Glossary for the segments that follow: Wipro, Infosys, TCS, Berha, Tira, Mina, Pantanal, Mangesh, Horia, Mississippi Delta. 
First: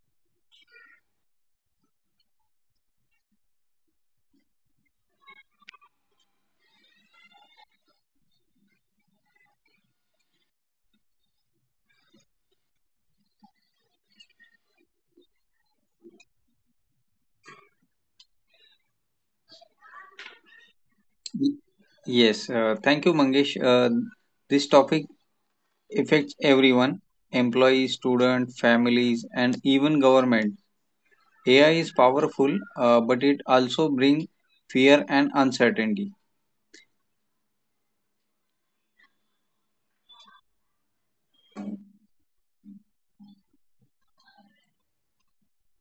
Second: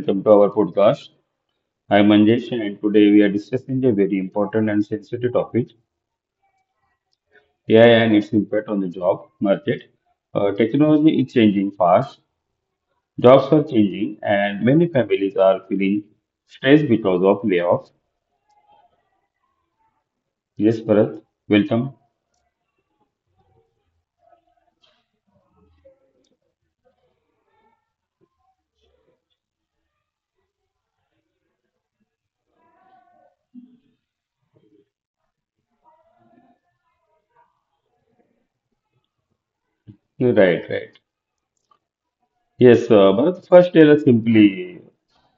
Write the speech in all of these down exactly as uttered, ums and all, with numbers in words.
welcome to our podcast. I am Manjesh and today we are discussing a very important and sensitive topic, A I and its impact on the job market. Uh, technology is changing fast, jobs are changing and many families are feeling stressed because of layoffs. Yes, Bharat, welcome. Yes, uh, thank you, Mangesh. Uh, this topic affects everyone: employees, students, families, and even government. A I is powerful, uh, but it also brings fear and uncertainty. You're right, right. Yes, uh, Bharat, first tell us simply,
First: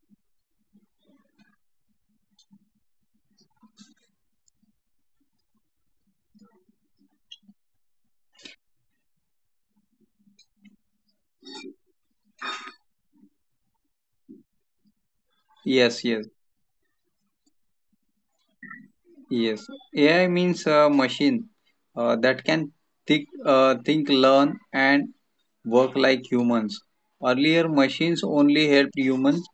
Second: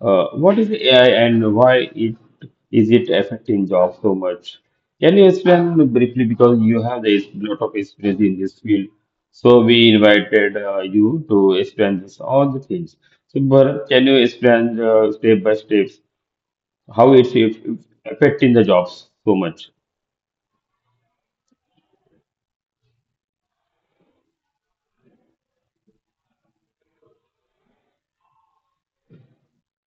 uh, what is A I and why it is it affecting jobs so much? Can you explain briefly because you have a lot of experience in this field, so we invited uh, you to explain this all the things. So Bharat, can you explain uh, step by steps Yes, yes, how it's if- affecting the jobs so much? yes. A I means a machine uh, that can think, uh, think, learn, and work like humans. Earlier, machines only helped humans.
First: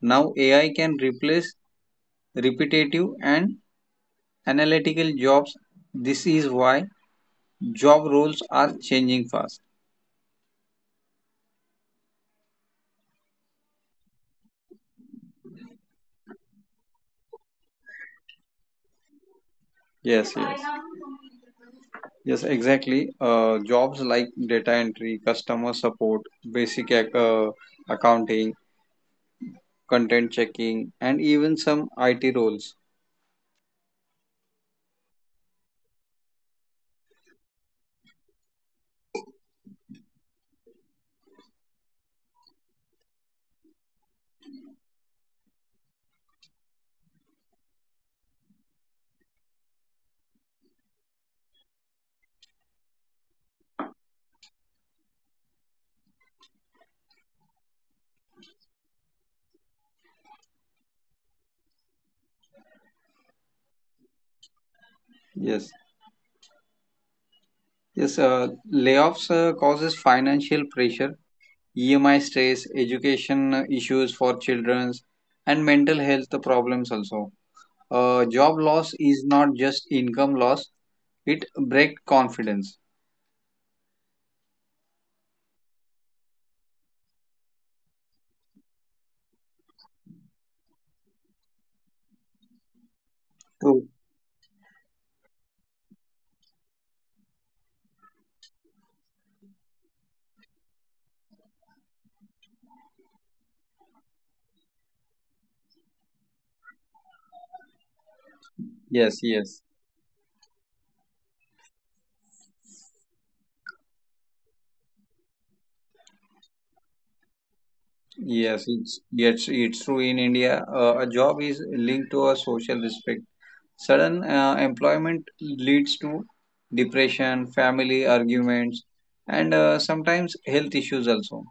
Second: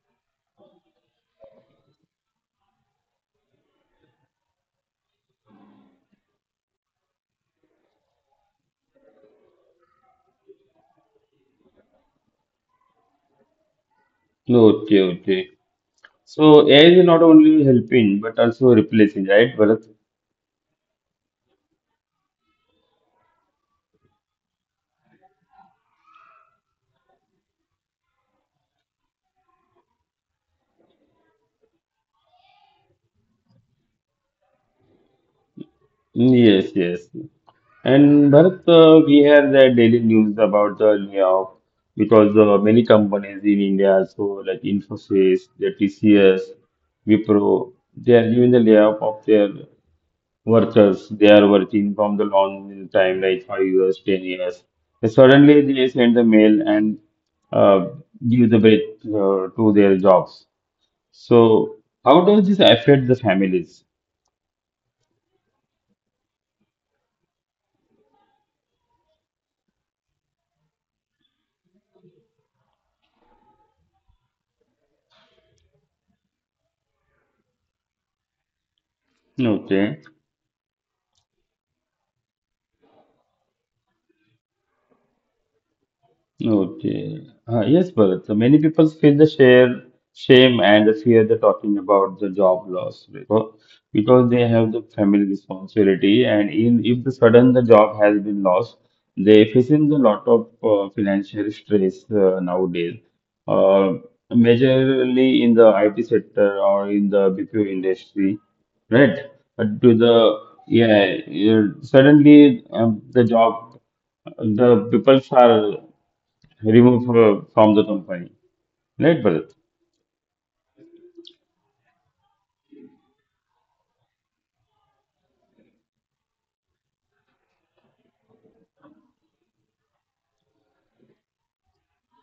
Now, A I can replace repetitive and analytical jobs. This is why job roles are changing fast. No, okay, okay. So A I is not only helping but also replacing, right, Bharat? Yes, yes, yes, exactly. Uh, jobs like data entry, customer support, basic ac- uh, accounting, content checking, and even some I T roles. Yes, yes. And Bharat, uh, we have the daily news about the layoff because uh, many companies in India, so like Infosys, the T C S, Wipro, they are doing the layoff of their workers. They are working from the long time, like five years, ten years. And suddenly they send the mail and uh, give the break uh, to their jobs. So how does this affect the families? Yes, yes. Uh, layoffs uh, causes financial pressure, E M I stress, education uh, issues for children, and mental health problems also. Uh, job loss is Okay. not just income loss, it breaks confidence. Okay. Uh, yes, Bharat. So many people feel the share, shame and the fear they're talking about the job loss because, because True. they have the family responsibility and in if the sudden the job has been lost, they facing a lot of uh, financial stress uh, nowadays. Uh, majorly in the I T sector or in the B P O industry, right? But Yes, to yes. the yeah, yeah, suddenly um, the job the people are removed from, from the company. Right, Yes, Bharat? it's yes, it's true in India. Uh, a job is linked to a social respect. Sudden uh, employment leads to depression, family arguments, and uh, sometimes health issues also.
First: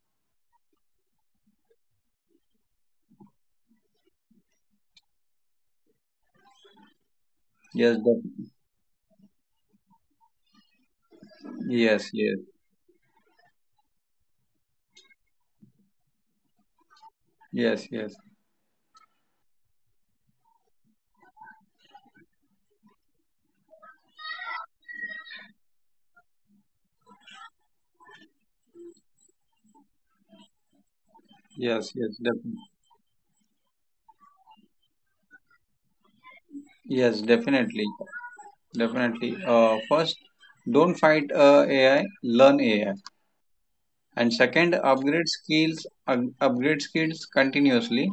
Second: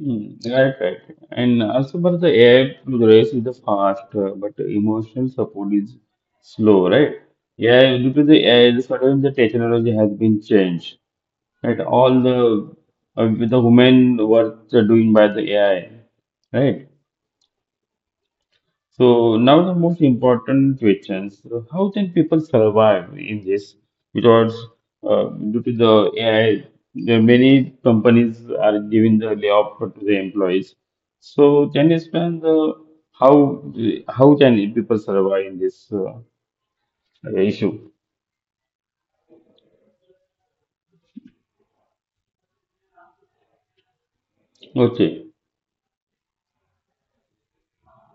Mm, right, right. And also, Bharat, the A I progress is the fast, uh, but emotional support is slow, right? Yeah, Yes, due to the def- A I, the sort of the technology has been changed. Right, yes, all the yes, uh, the human work are doing by the A I, right? yes, yes, So now the most important questions: uh, how can people survive in this? Because uh, due to the A I, there are many companies are giving the layoff to the employees. So can yes, you yes, explain the definitely. how how can people survive in this uh, Yes, definitely, issue? definitely. Uh, first, don't fight uh, A I, learn A I. And second, Okay. upgrade skills upgrade skills continuously.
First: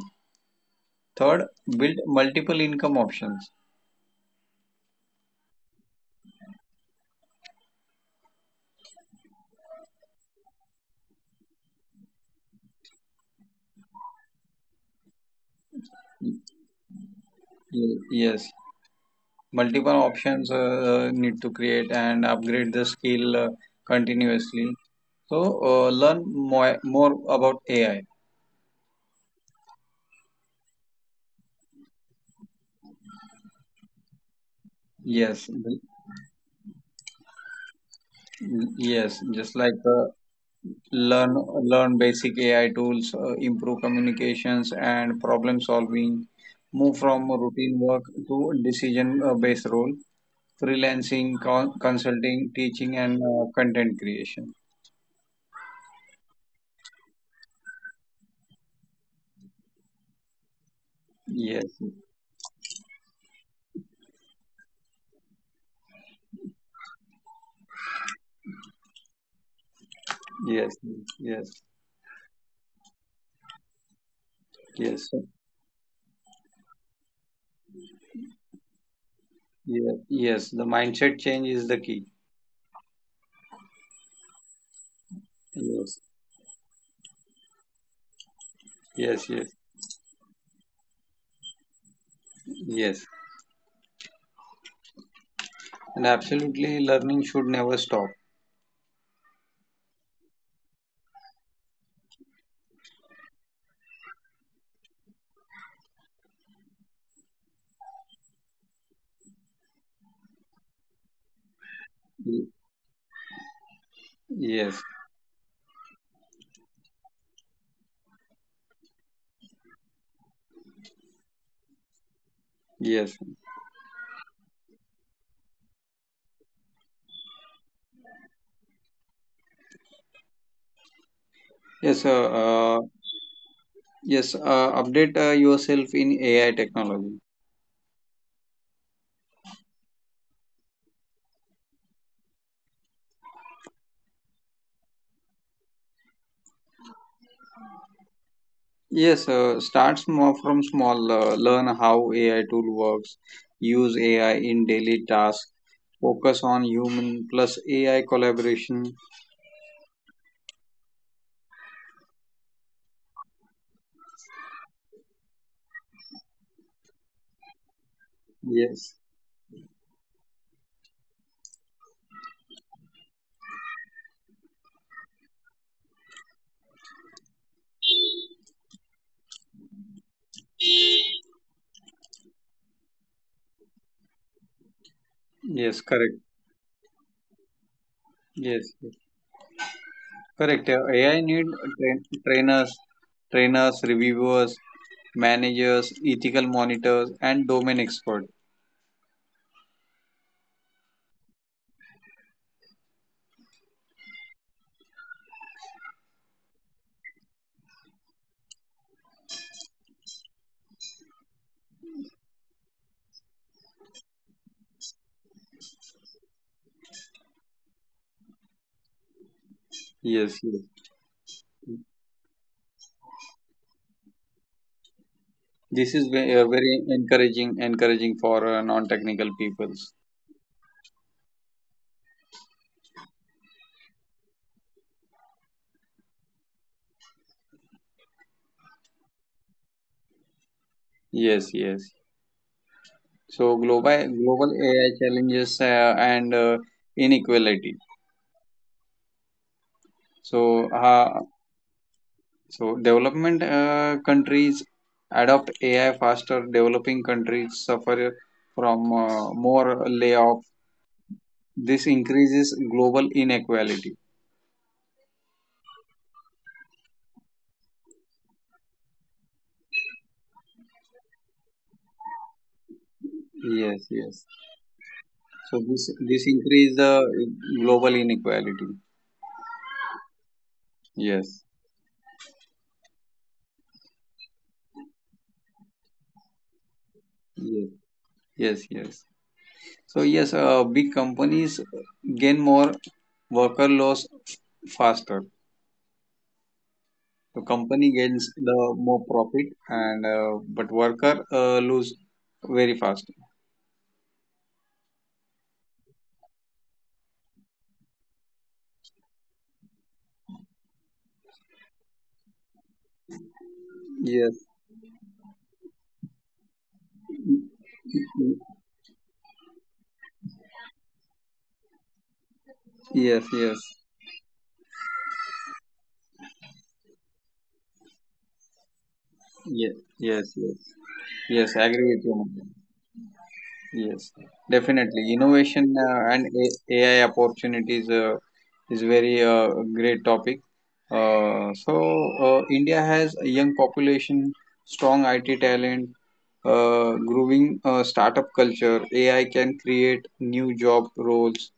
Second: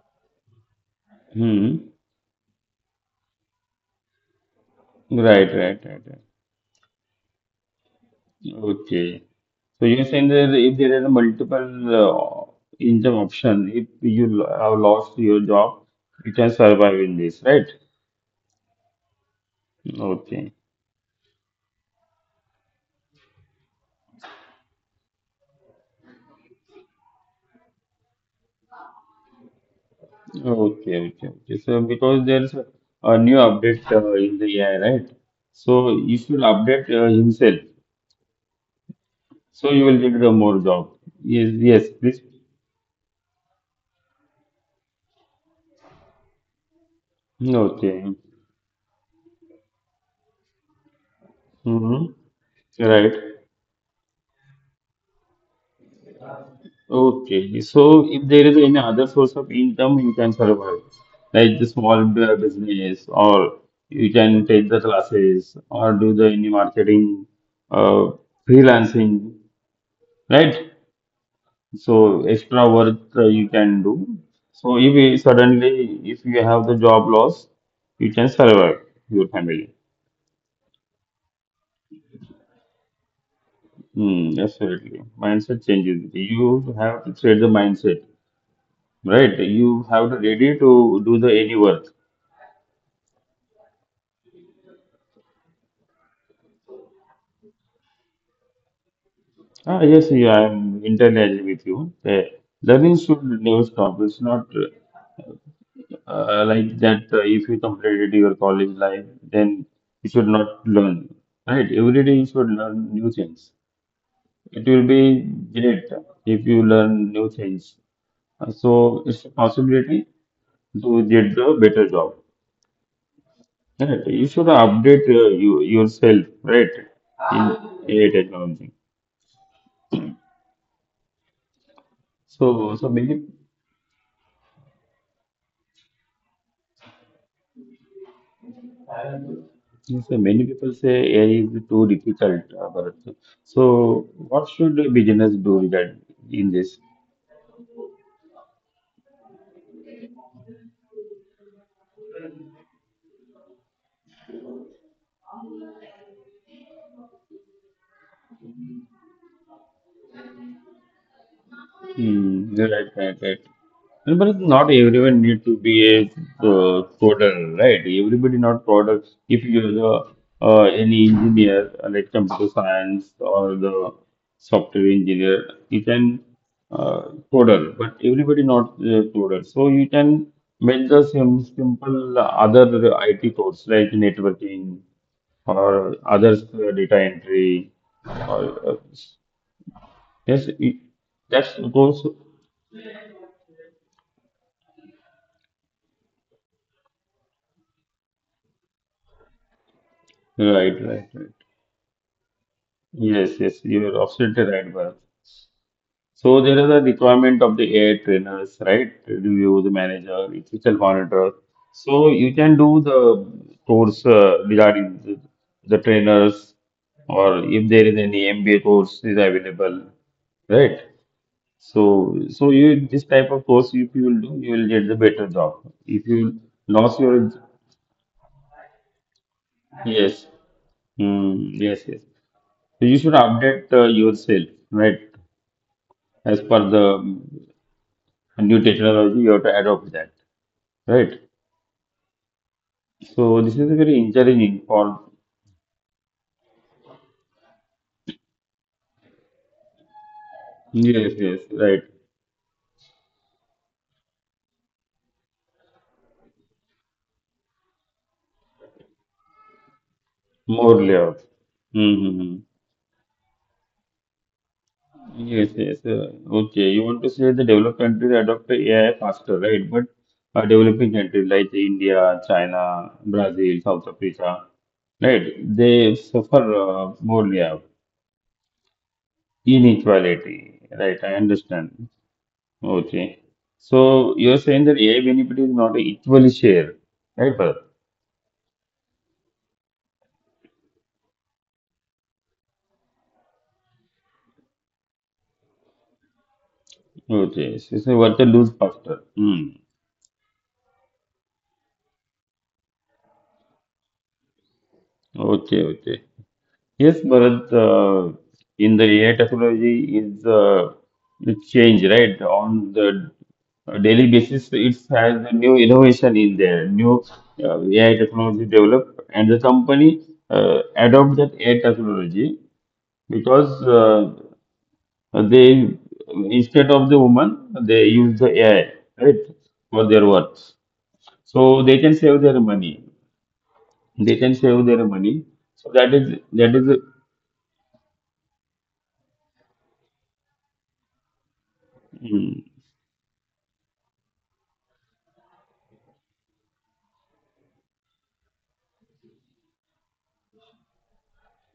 Third, Hmm. build multiple income options. Right. Right. Right. Right. Okay. So you're saying that if there are multiple uh, income option, if you lo- have lost your job, you can survive in this, right? Yes, multiple options Okay. uh, need to create and upgrade the skill uh, continuously. So uh, learn more, more about A I. Okay, okay, okay. So because there's a a new update uh, in the A I, right? Yes, So you should update uh, himself. yes, just So like you will uh, get the more job. learn Yes, learn yes, please. basic A I tools. Uh, improve communications and problem solving, move from routine work Okay. to decision uh, based role: freelancing, con- Mm-hmm. consulting, teaching, and Right. uh, content creation. Okay, so if there is any other source of income, you can survive, like Yes, the small b- business, or you can take the classes, or do the any marketing, uh, freelancing, yes, right? yes, So extra work uh, you can do. So if yes, you suddenly if you have the job loss, you can survive your family. yes, yes. The mindset change is the key. Mm, absolutely. Mindset Yes, changes. You have to change the mindset, yes, right? yes, You have to ready to do the any work. yes. And absolutely, learning should never stop. Ah, yes, yeah, I'm entirely agree with you. Uh, learning should never stop. It's not uh, like that, uh, if you completed your college life, then you should not learn. Right? Every day you Y- should learn new things. It Yes, will be great if you learn new things. Uh, So it's a possibility to get the better job. yes, Right? You should update uh, you, yourself, right? In A I technology. yes. So, Uh, uh, so many. Yes, uh, update uh, yourself in A I technology. Yes, sir. Many people say A I is too difficult, uh, Bharat. So, what should a business do regard in this? Yes, uh, start small from small. Uh, learn how A I tool works. Use A I in daily tasks. Focus on human plus A I collaboration. Hmm. Right, right, right. And but not everyone need to be a uh, coder, right? Everybody not Yes, coder. If you're the, uh, any engineer, uh, like computer science or the software engineer, you can uh, coder. But everybody not uh, coder. So you can make the sim simple other I T codes like networking yes, or correct. other data entry or Yes, uh, yes. yes, Correct. Uh, it- A I need that's train goes. trainers, trainers, reviewers, managers, ethical monitors, and domain experts. Right, right, right. Yes, yes, you're absolutely right, Bharat. So there is a requirement of the A I trainers, right? Review the manager, ethical monitor. So you can do the course uh, regarding the, the trainers, or if there is any M B A course is Yes, yes. available, right? So so you this type of course if you will do, you will get the This better is job. ve- uh, If very you encouraging, lost your, encouraging for uh, non-technical peoples. yes, mm, yes, yes. So you should update uh, yourself, right? As per the new technology you have to adopt that, Yes, right, yes. So so this global is global very A I challenging for, challenges uh, and uh, inequality. So uh, yes, yes, right, so development uh, countries adopt A I faster. Developing countries suffer from uh, more layoff. more layers. This increases Mm-hmm. global inequality. Yes, yes, uh, okay, you want to say the developed countries adopt AI faster, right, but uh, developing countries like India, China, Brazil, Yes, South yes. Africa, right, So this they this suffer increase the uh, more layout global inequality. inequality, right, I Yes, understand. Okay. So you're saying that A I benefit is not equally shared, right, yes, Bharat? yes, yes. So yes, uh, big companies gain more, worker loss faster. The Okay. company So it's a gains worth a lose the more factor. profit, Hmm. and uh, but worker uh, lose very fast. Okay, okay. Yes, Bharat, uh, in the A I technology is, uh, it's change, right? On the daily Yes, basis, it has a new innovation in there, new uh, A I technology developed, and the company uh, adopt that A I technology yes, because, yes, uh, Uh, they instead of the woman, they use the A I, right, yes, for their yes, works. yes. Yes, So I they can agree with save their you. money. Yes, They can save their definitely. money. So Innovation that uh, is and that A- is, AI opportunities uh, is very uh, great topic. Uh, so uh, mm, India has a young population, strong I T talent, uh, growing uh, startup culture. A I can create new job roles,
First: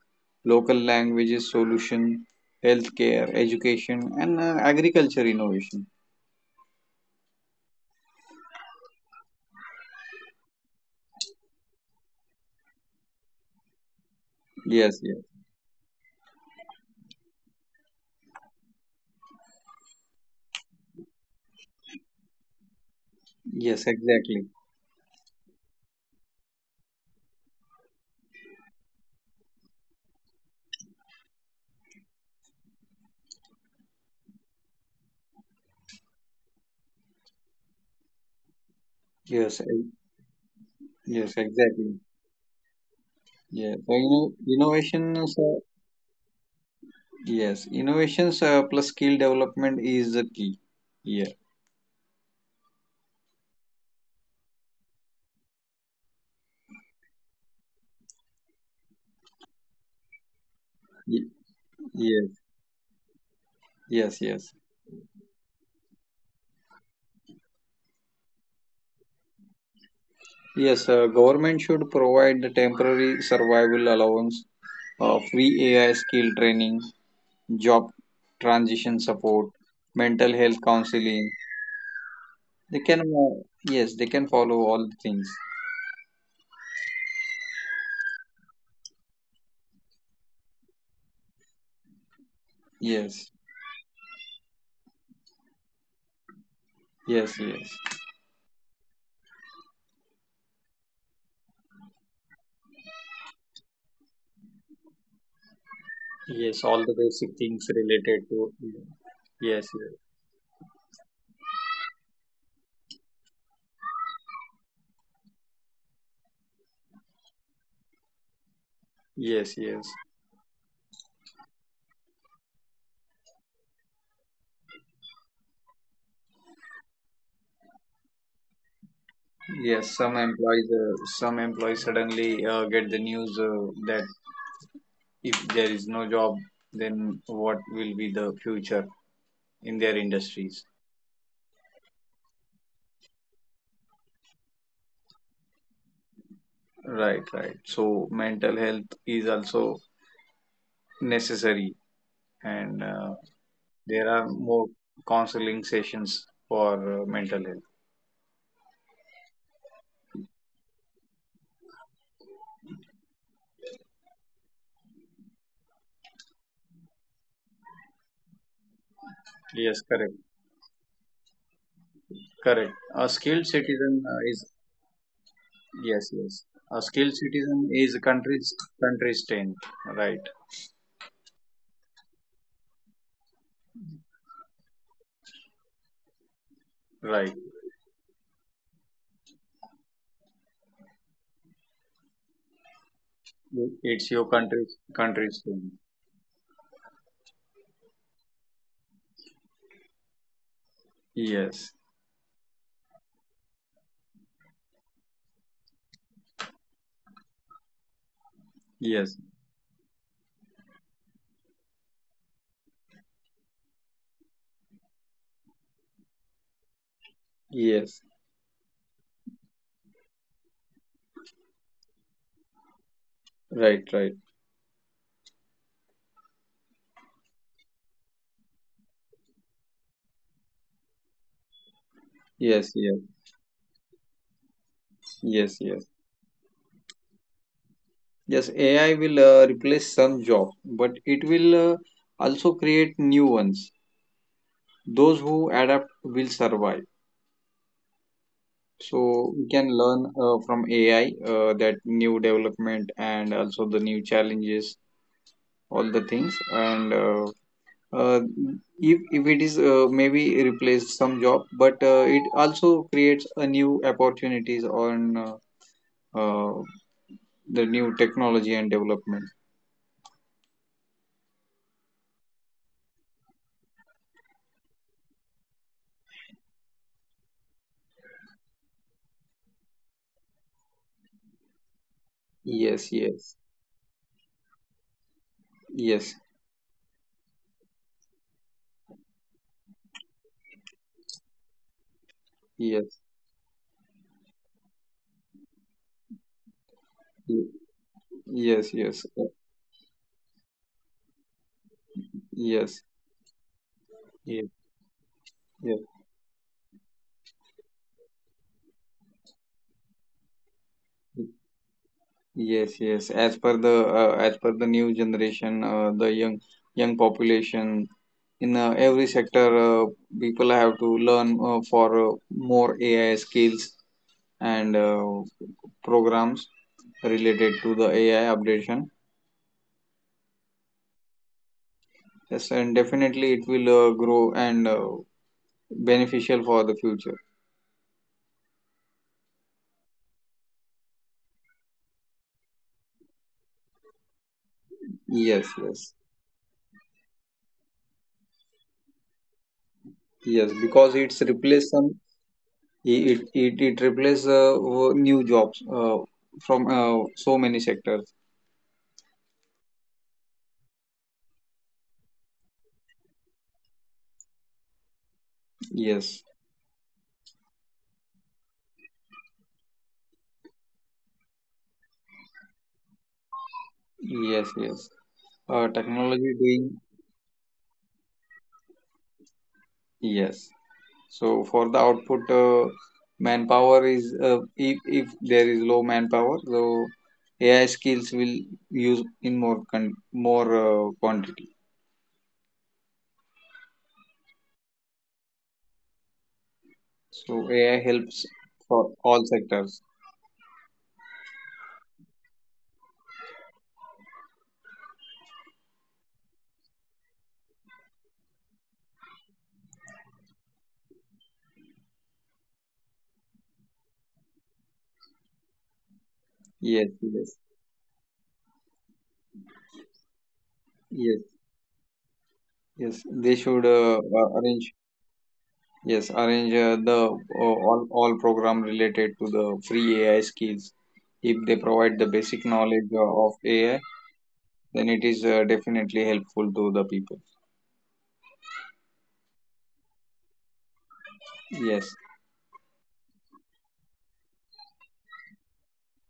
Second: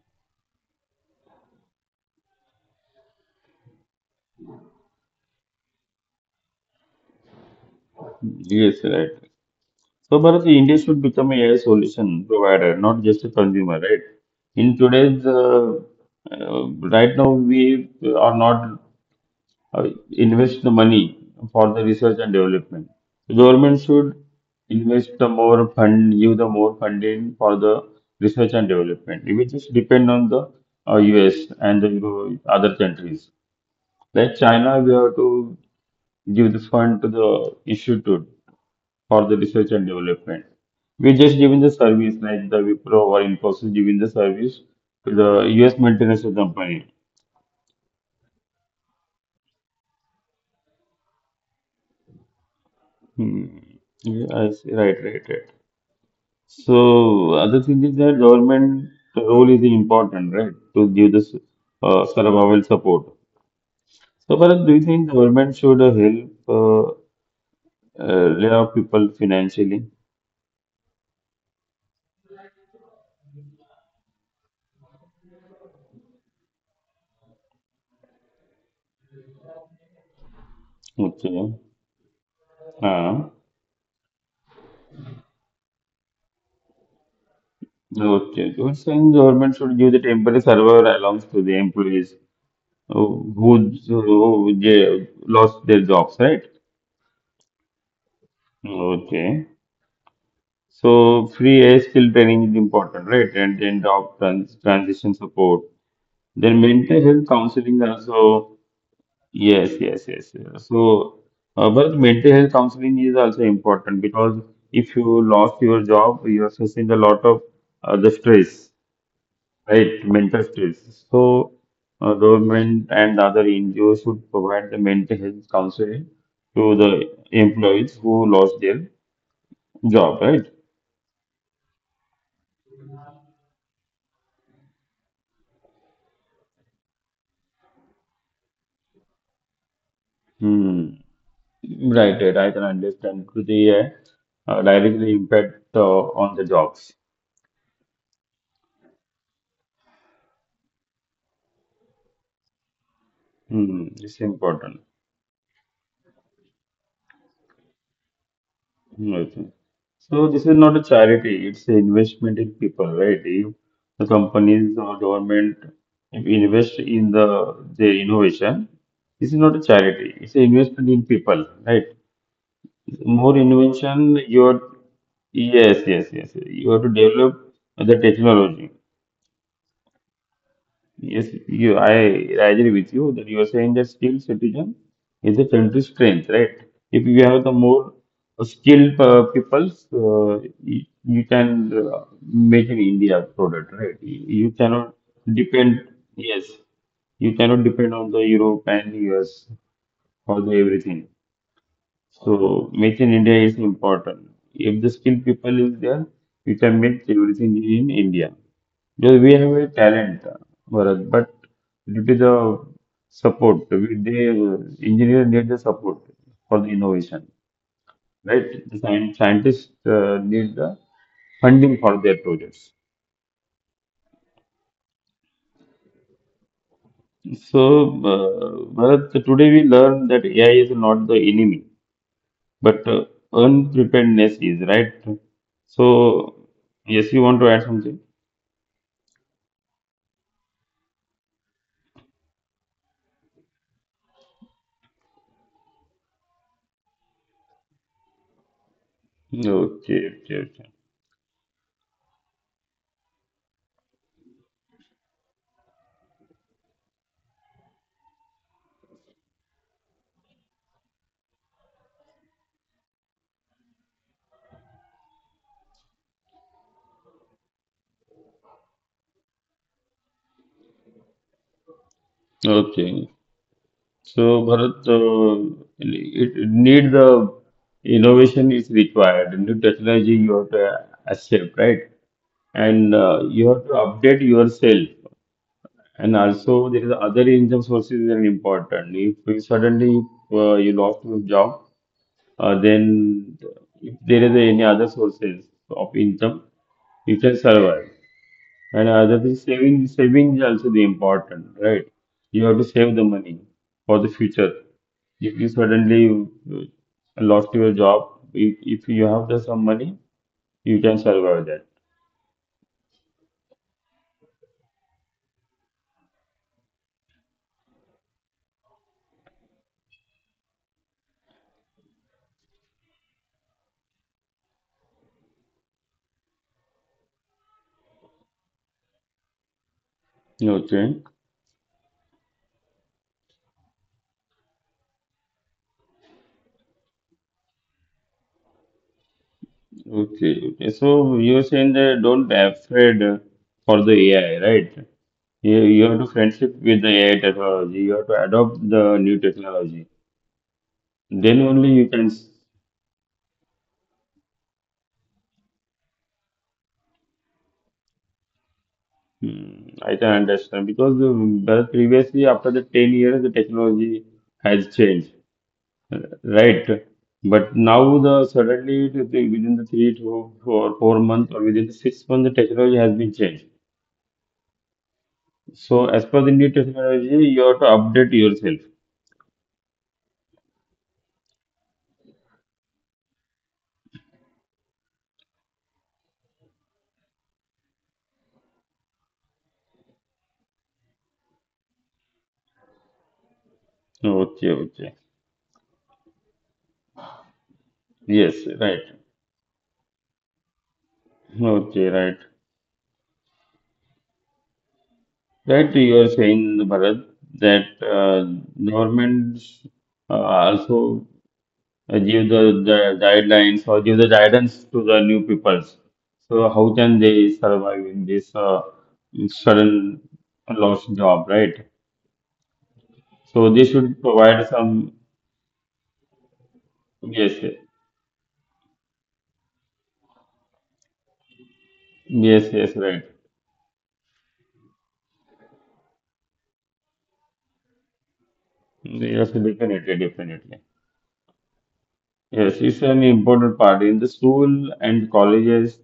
local languages solution, healthcare, education, and uh, agriculture innovation. yes, right. So Bharat, India should become a AI solution provider, not just a consumer, right? In Yes, yes, today's, uh, uh, right now, we are not uh, invest the money for the research and development. The government yes, should exactly. invest the more fund, give the more funding for the research and development. It will just depend on the uh, U S and the Euro- other countries. Like China, we have to give this fund to the institute for the Yes, research e- and development. We yes, just giving the exactly. service like the Wipro or Yeah, Infosys so giving the inno- service to innovations, the uh, U S multinational company. yes, innovations uh, plus skill development is the key. Yeah, Hmm. Yeah, I see. Right, right, right. So other thing is that government role is important, right? To Y- give this uh, yes, survival support. yes, So yes. Bharat, do you think government should uh, help uh, uh, lay off people financially? Yes, uh, government should provide the temporary survival allowance, uh, free A I skill training, job transition support, mental health counseling. Okay. They can, Uh, uh, yes, they can follow all the things. okay. You're saying government should give the temporary survival allowance to the employees uh, Yes, who, who they lost their jobs, right? yes, yes, Okay. So free A I skill training is important, right? And then job trans transition support. yes, all the basic Then things mental health related to, counseling also, yes, yes, yes, yes, yes, yes. So, uh, but mental health counseling is also important because if you lost your job, you are facing a lot of uh, the stress, yes, yes. right? Mental stress. So, uh, government and other N G Os should provide the mental health counseling to the employees who lost their Yes, some job, employees, right? uh, some employees suddenly uh, get the news uh, that if there is no job, then what will be the future in their industries? Hmm. Right, right. I can understand. Could they uh, directly impact uh, on the jobs? Right, right. So mental health is also necessary, and uh, there Hmm, are it's more important. counseling sessions for uh, mental health. Hmm, I think. So this is not a charity, it's an investment in people, right? If the companies or government if invest in the their innovation, this is not a Yes, correct, charity, it's an investment in people, right? correct. A More skilled citizen invention, uh, is. you're, yes, yes, Yes, yes. yes. You have A to skilled develop citizen is the a country's technology. country's strength. Right, Yes, you, I, I agree with you that you are saying that skilled citizen is a country's strength, right? If you right. have the more skilled uh, peoples, uh, you, you can uh, make an India product, right? It's your You you country's cannot country's depend, thing. yes, you cannot depend on the Europe and U S for the everything. Yes, So make in India is important. If the skilled people is there, you can make everything in India. yes, Yeah, we have a talent, Bharat, but due to the support, we, they uh, engineers need the support for the innovation, yes, right? The scien- scientists uh, need the funding for their projects. right, right. So, uh, Bharat, today we learn that A I is not the enemy, Yes, but yes, uh, unpreparedness is, right? yes, yes. So, yes, you want to add something? Yes, A I will uh, replace some jobs, but it will uh, also create new ones. Those who adapt will survive. So we can Okay, learn okay, uh, from okay. A I uh, that new development and also the new challenges, all the things, and uh, uh, if, if it is uh, maybe replace some job, but uh, it also creates a new opportunities on uh, uh, the new technology and development. Okay. So, Bharat, uh, it, it need the innovation is required. New technology you have to accept, right? Yes, And uh, yes, you have to update yourself. yes, And also, there is other income sources are important. If you suddenly uh, you lost your job, uh, yes, then if there is any other sources of income, you can y- survive. yes, And yes, uh, other thing, saving saving is also the important, right? You have to yes, save the money for the yes, future. If you yes, suddenly uh, lost your job, if, if you have the some money, you can survive that. yes, yes. As per the uh, as per the new generation, uh, the young young population in uh, every sector, uh, people have to learn uh, for uh, more A I skills and uh, programs related to the A I updation. Okay, Yes, and definitely it will uh, grow and uh, beneficial for the future. okay, okay. So you're saying that don't be afraid uh, for the A I, right? Yes, You, you yes, have to friendship with the A I technology. You have to adopt the new technology. yes. Because it's Then only replace you some can. it it it replace uh, new jobs uh, from uh, so many sectors. Hmm, I can understand because the- but previously, after the ten years, the technology has changed, uh, Yes, right? But now, the suddenly it- it- within the three to four, four months or within the six months, the technology has been changed. yes, yes. Uh, So, as per the Technology new doing. technology, you have to update yourself. Yes. So for the output, uh, manpower is, uh, if if there is low manpower, so A I skills will use in more con- more uh, quantity. Okay, okay. So A I helps Yes, right. for all sectors. Okay, right. Right, you are saying, Bharat, that uh, governments uh, also uh, give the, the guidelines or give the guidance to the new peoples. So how Yes, can yes, they survive in this uh, sudden lost yes, job, right? yes. They So should they uh, should uh, provide arrange, some, yes, arrange uh, the yes, uh, all all program related to the free A I skills. If they provide the basic yes, yes, knowledge uh, right. of A I, then it is uh, definitely helpful to the people. Yes, definitely, definitely. Yes. Yes, it's an important part in the school and colleges.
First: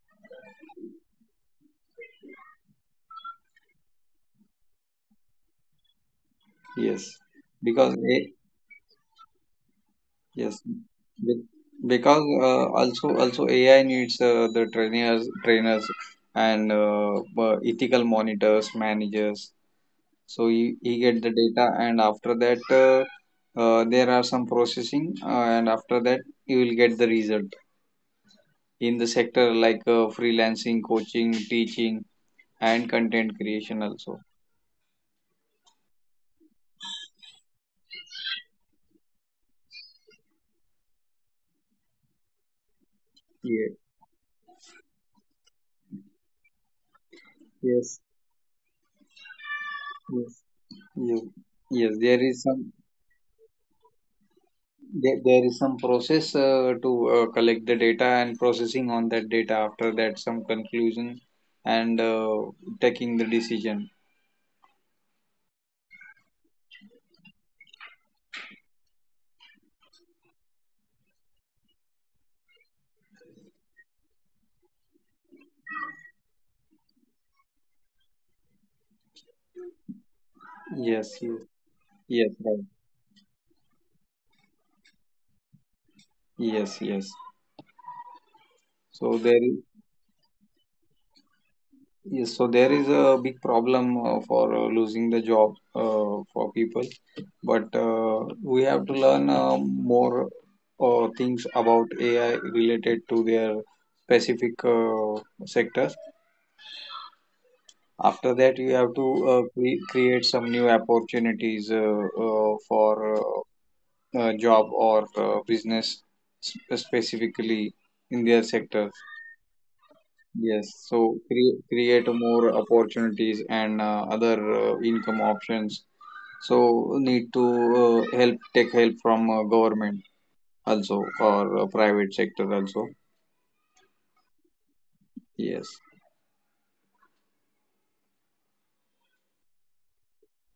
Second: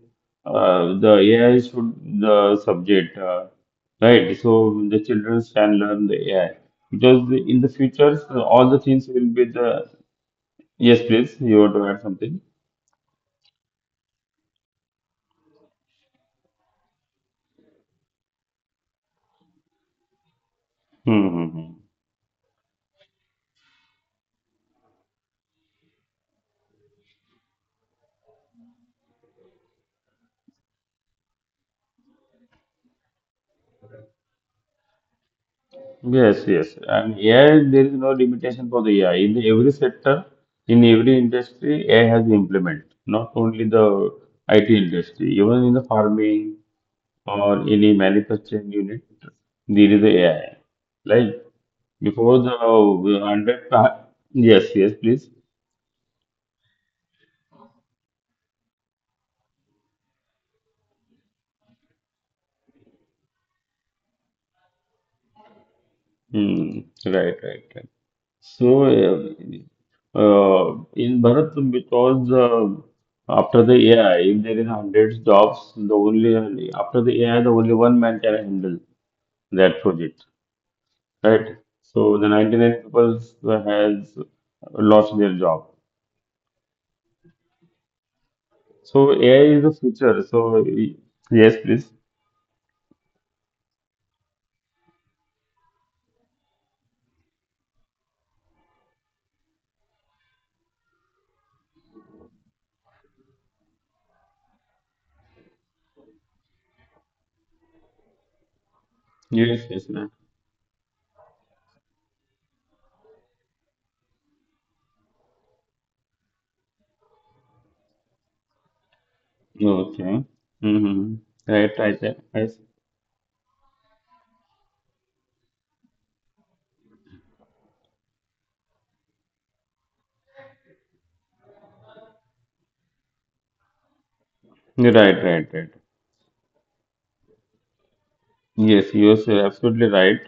Uh, the A I should the subject, uh, right? So the children can learn the A I Yes, because the- in the because future A, so all the things will be the. yes, Yes, please. be- You want to add because something? uh, also also A I needs uh, the trainers trainers and uh, uh, ethical monitors, managers. So he, he get the data, Mm-hmm. and after that uh, uh, there are some processing, uh, and after that you will get the result in the sector like uh, freelancing, coaching, teaching and content creation also. Yes, yes. And A I, there is no limitation for the A I. In every sector, in every industry, A I has been implemented. Not only Yeah. the I T industry, even in the farming or any Yes. manufacturing unit, there is a Yes. AI. Yes. Like Yes. There before is the uh, some. one hundred, pa- yes, yes, There, please. there is some process uh, to uh, collect the data and processing on that data, after that some conclusion, and uh, taking the decision. Hmm. Right, right, right. So, uh, uh, in Bharat, because uh, after the A I, if there is hundreds jobs, the only after the A I, the only one man can handle that project, Yes, right? yes, So the yes, ninety-nine right. people has lost their job. Yes, yes. So So A I there is the is, future. So y- yes, please. yes, so there is a big problem uh, for uh, losing the job uh, for people, but uh, we have to learn uh, more uh, things about A I related to their specific uh, sectors. After that, you have to uh, Yes, cre- yes, ma'am. create some new opportunities uh, uh, for uh, uh, job or uh, business sp- specifically in their sector. Okay. Yes, so Mm-hmm. cre- Right, create right, right. more Yes. opportunities and uh, other uh, income options. So need to uh, help take help from uh, government also or uh, private sector also. Right, right, Yes, right. Yes, you are so absolutely right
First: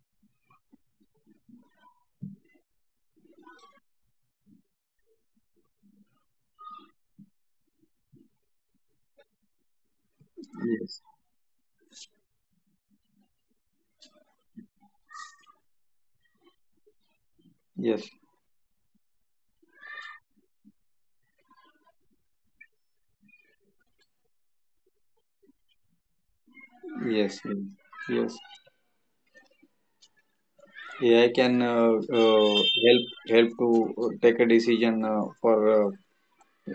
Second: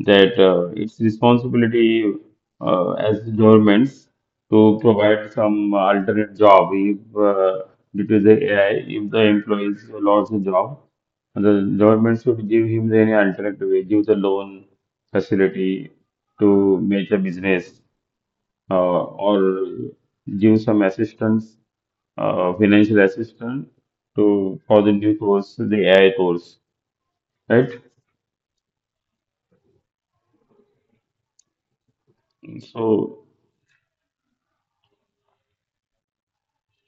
that uh, it's responsibility uh, as governments to provide some alternate job if uh, due to the A I, if the employees lost the job, yes, the government should give him any alternate way, give the loan facility to make a business, yes, uh, or give some assistance, uh, financial assistance to for the new course, the A I course, yes, right? yes, yes. A I can uh, uh, help So. help to uh, take a decision uh, for uh,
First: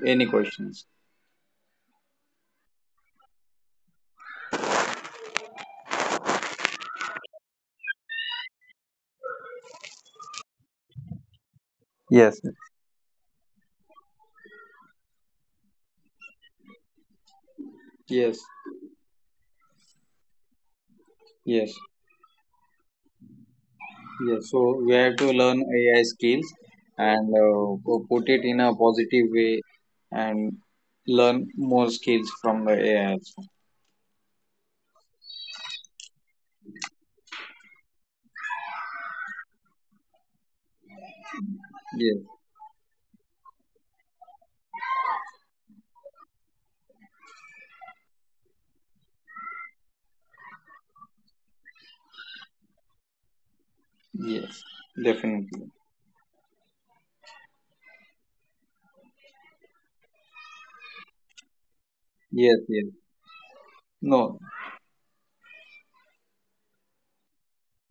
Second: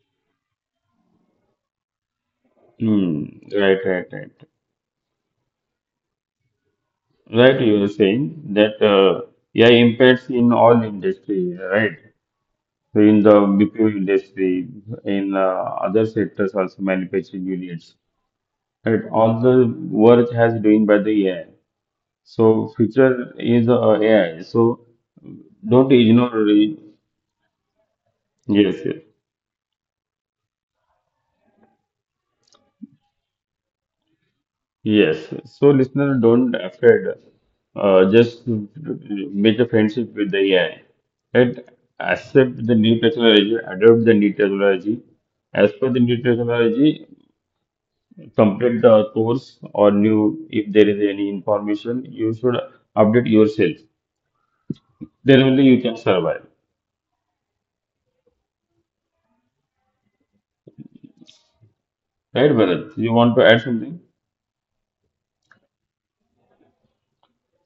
any questions. Hmm. Right, right, right. Right, you were saying that uh, A I impacts in all industry, right? Yes. So in the B P O industry, in uh, other sectors also manufacturing units, Yes, right? All the work has doing by the A I. yes, So future is uh, yes. A I. So we So have to learn A I don't skills ignore it. and uh, pu- put it in a Yes, yes. positive way and learn more skills from the A I also. Yes, so listener, don't afraid. Uh, just make a friendship with the A I. Right? Yes, Accept the new technology, adopt the new technology. As per the new technology, complete the course or new, if there is any information, you should update yourself. yes, Then definitely. only you can survive. Right, Yes, yes. Bharat? You want to add something? No,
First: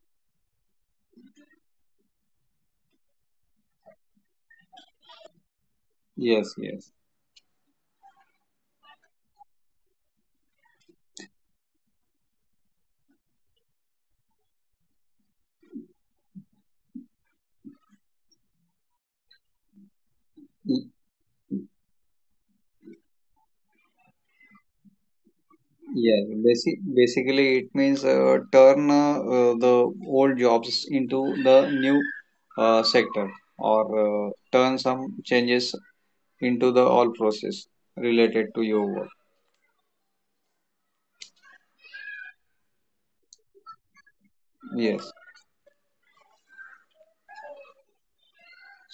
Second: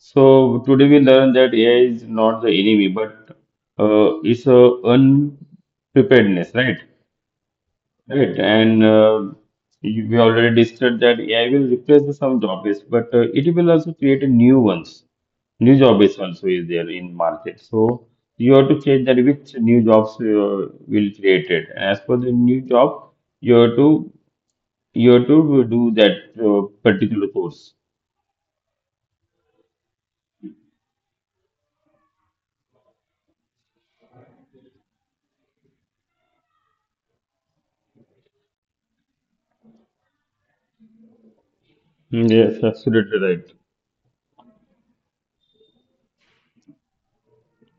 So today we learned that A I is not the enemy, but uh, it's a yes, yes. unpreparedness, right? Right, and uh, you- we already discussed that A I will replace some jobs, but uh, it will also create a new ones. New jobs also is there in market. So you have to check that which new jobs uh, will created. And as per the new job, you have to Yes, you have basic, to do that basically it uh, means uh, particular turn course. uh, uh, the old jobs into the new uh, sector, or uh, turn some changes into the all process related to your work. Yes, absolutely right. Yes.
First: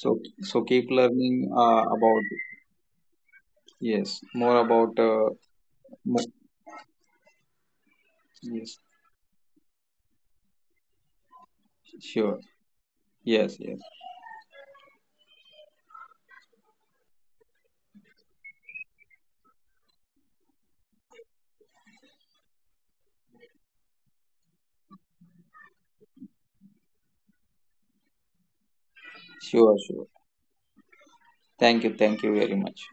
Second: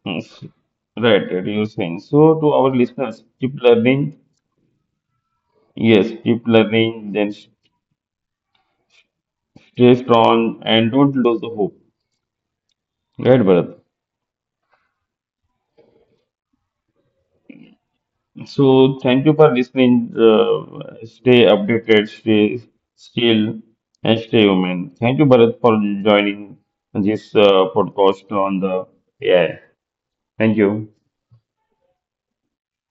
So Yes. so keep Right, right, learning you're uh, saying. about, So to our listeners, keep yes, learning. more about, uh, Yes, mo keep learning. Then yes, stay strong and don't lose the hope. sure, Right, yes, yes, Bharat. So thank you for listening. Uh, stay updated, stay still, and stay human. Thank you, Bharat, for joining this uh, podcast on the A I. sure, sure. Thank you. Thank you thank you very much.